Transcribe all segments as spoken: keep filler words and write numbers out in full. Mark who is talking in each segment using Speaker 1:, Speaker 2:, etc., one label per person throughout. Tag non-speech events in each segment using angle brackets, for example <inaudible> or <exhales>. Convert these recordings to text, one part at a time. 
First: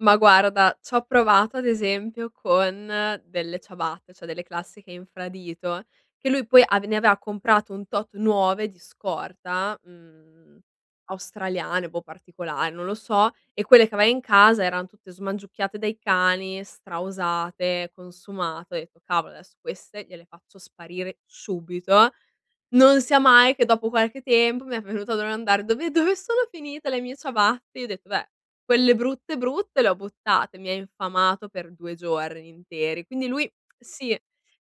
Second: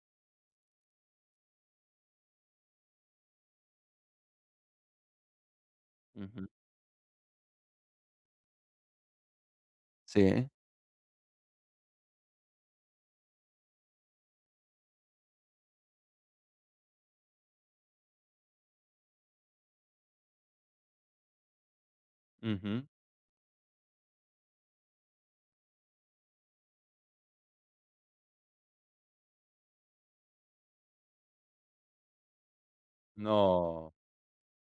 Speaker 1: Ma guarda, c'ho provato ad esempio con delle ciabatte, ceh delle classiche infradito che lui
Speaker 2: Mh-mh.
Speaker 1: poi avev ne aveva comprato un tot nuove di scorta,
Speaker 2: Si?
Speaker 1: mhmm, australiane, boh particolar non lo so, e quelle che aveva in casa eran tutte smangiucchiate dai cani, stra usate, consumate, ho detto: "Cavolo, adesso queste gliele faccio sparire subito".
Speaker 2: Mh-mh.
Speaker 1: Non sia mai che dopo qualche tempo mi è venuto a domandare: "Dove dove sono finite le mie ciabatte?" Gli ho detto: "Beh, quelle brutte, brutte le ho buttate". Mi ha infamato per due giorni interi. Quindi lui
Speaker 2: No.
Speaker 1: sì,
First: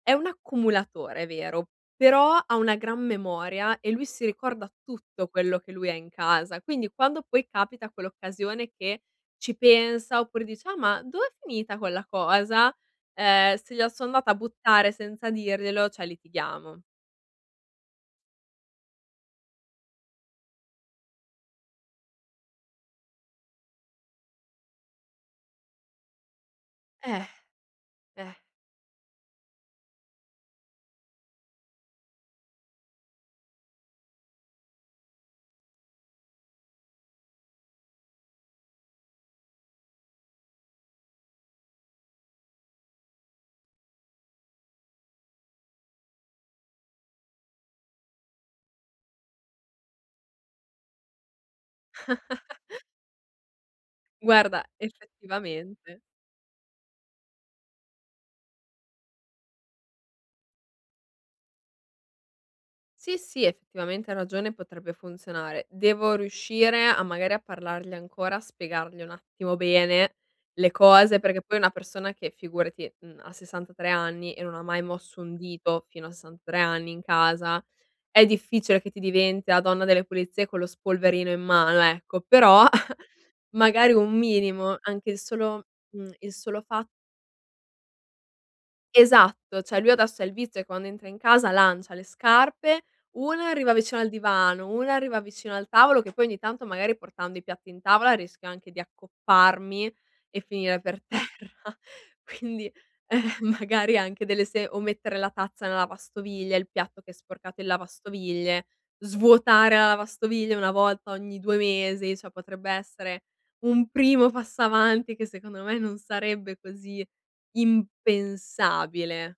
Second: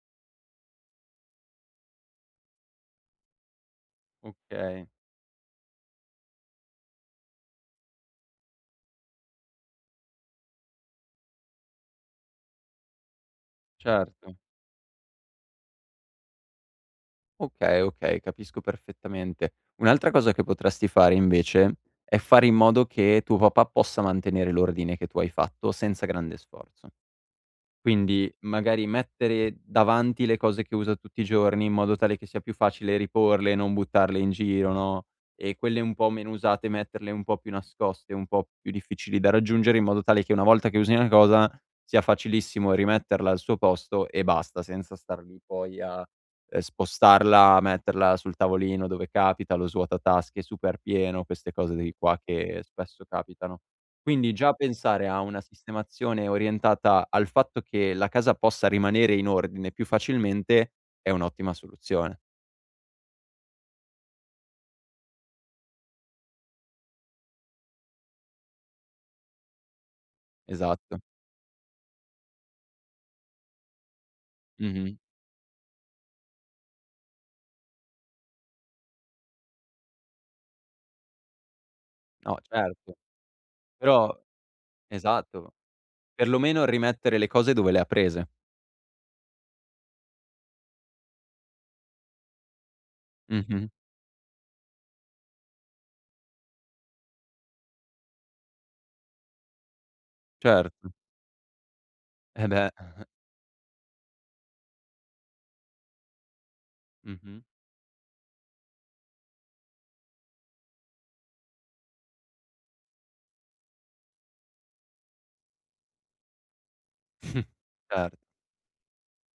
Speaker 1: è un accumulatore, è vero, però una gran memoria e lui si ricorda
Speaker 2: Okay.
Speaker 1: tutto quello che lui ha in casa. Quindi quando poi capita quell'occasione che ci pensa, oppure dice: "Ah ma, dov'è finita quella cosa?" Ehm, se gliela son andata a
Speaker 2: Certo.
Speaker 1: buttare senza dirglielo, ceh litighiamo.
Speaker 2: Okay, okay, capisco perfettamente. Un'altra cosa che potresti fare invece, è fare in modo che tuo papà possa mantenere l'ordine che tu hai fatto senza grande sforzo.
Speaker 1: Eh. <exhales>
Speaker 2: Quindi
Speaker 1: Eh.
Speaker 2: magari mettere davanti le cose che usa tutti i giorni, in modo tale che sia più facile riporle, non buttarle in giro, no, e quelle un po' meno usate metterle un po' più nascoste, un po' più difficili da raggiungere, in modo tale che una volta che usi una cosa, sia facilissimo rimetterla al suo posto e basta, senza star lì poi a, ehm, spostarla, metterla sul tavolino dove capita, lo svuota tasche super pieno, queste cose di qua che
Speaker 1: <chuckles>
Speaker 2: spesso capitano. Quindi, già
Speaker 1: Guarda,
Speaker 2: pensare a una
Speaker 1: effettivamente.
Speaker 2: sistemazione orientata al fatto che la casa possa rimanere in ordine più facilmente è un'ottima soluzione.
Speaker 1: Sì sì, effettivamente hai ragione, potrebbe funzionare. Devo riuscire a magari a parlargli ancora, a spiegargli un attimo bene le
Speaker 2: Esatto.
Speaker 1: cose, perché poi una persona che figurati, mhmm, ha sessantatré anni e non mai
Speaker 2: Mh-mh.
Speaker 1: mosso un dito fino a sessantatré anni in casa, è difficile che ti diventi la donna delle pulizie con lo spolverino in mano, ecco;
Speaker 2: No
Speaker 1: però
Speaker 2: certo.
Speaker 1: <chuckles> magari
Speaker 2: Però
Speaker 1: un minimo, anche il
Speaker 2: esatto.
Speaker 1: solo mhmm,
Speaker 2: Per
Speaker 1: il
Speaker 2: lo
Speaker 1: solo
Speaker 2: meno
Speaker 1: fat
Speaker 2: rimettere le cose dove le ha prese.
Speaker 1: Esatto, ceh lui adesso ha il vizio quando entra in casa lancia le scarpe, una
Speaker 2: Mh-mh.
Speaker 1: arriva vicino al divano, una arriva vicino al tavolo che poi ogni tanto magari portando i piatti in tavola rischio anche di accopparmi e finire
Speaker 2: Certo.
Speaker 1: per terra,
Speaker 2: Eh
Speaker 1: quindi,
Speaker 2: beh. <chuckles>
Speaker 1: ehm, magari anche delle se o mettere la tazza nella lavastoviglie, il piatto che è
Speaker 2: Mh-mh.
Speaker 1: sporcato in lavastoviglie, svuotare la lavastoviglie una volta ogni due mesi, ceh potrebbe essere un primo passo avanti che secondo me non sarebbe così
Speaker 2: <snorts> Cer
Speaker 1: impensabile.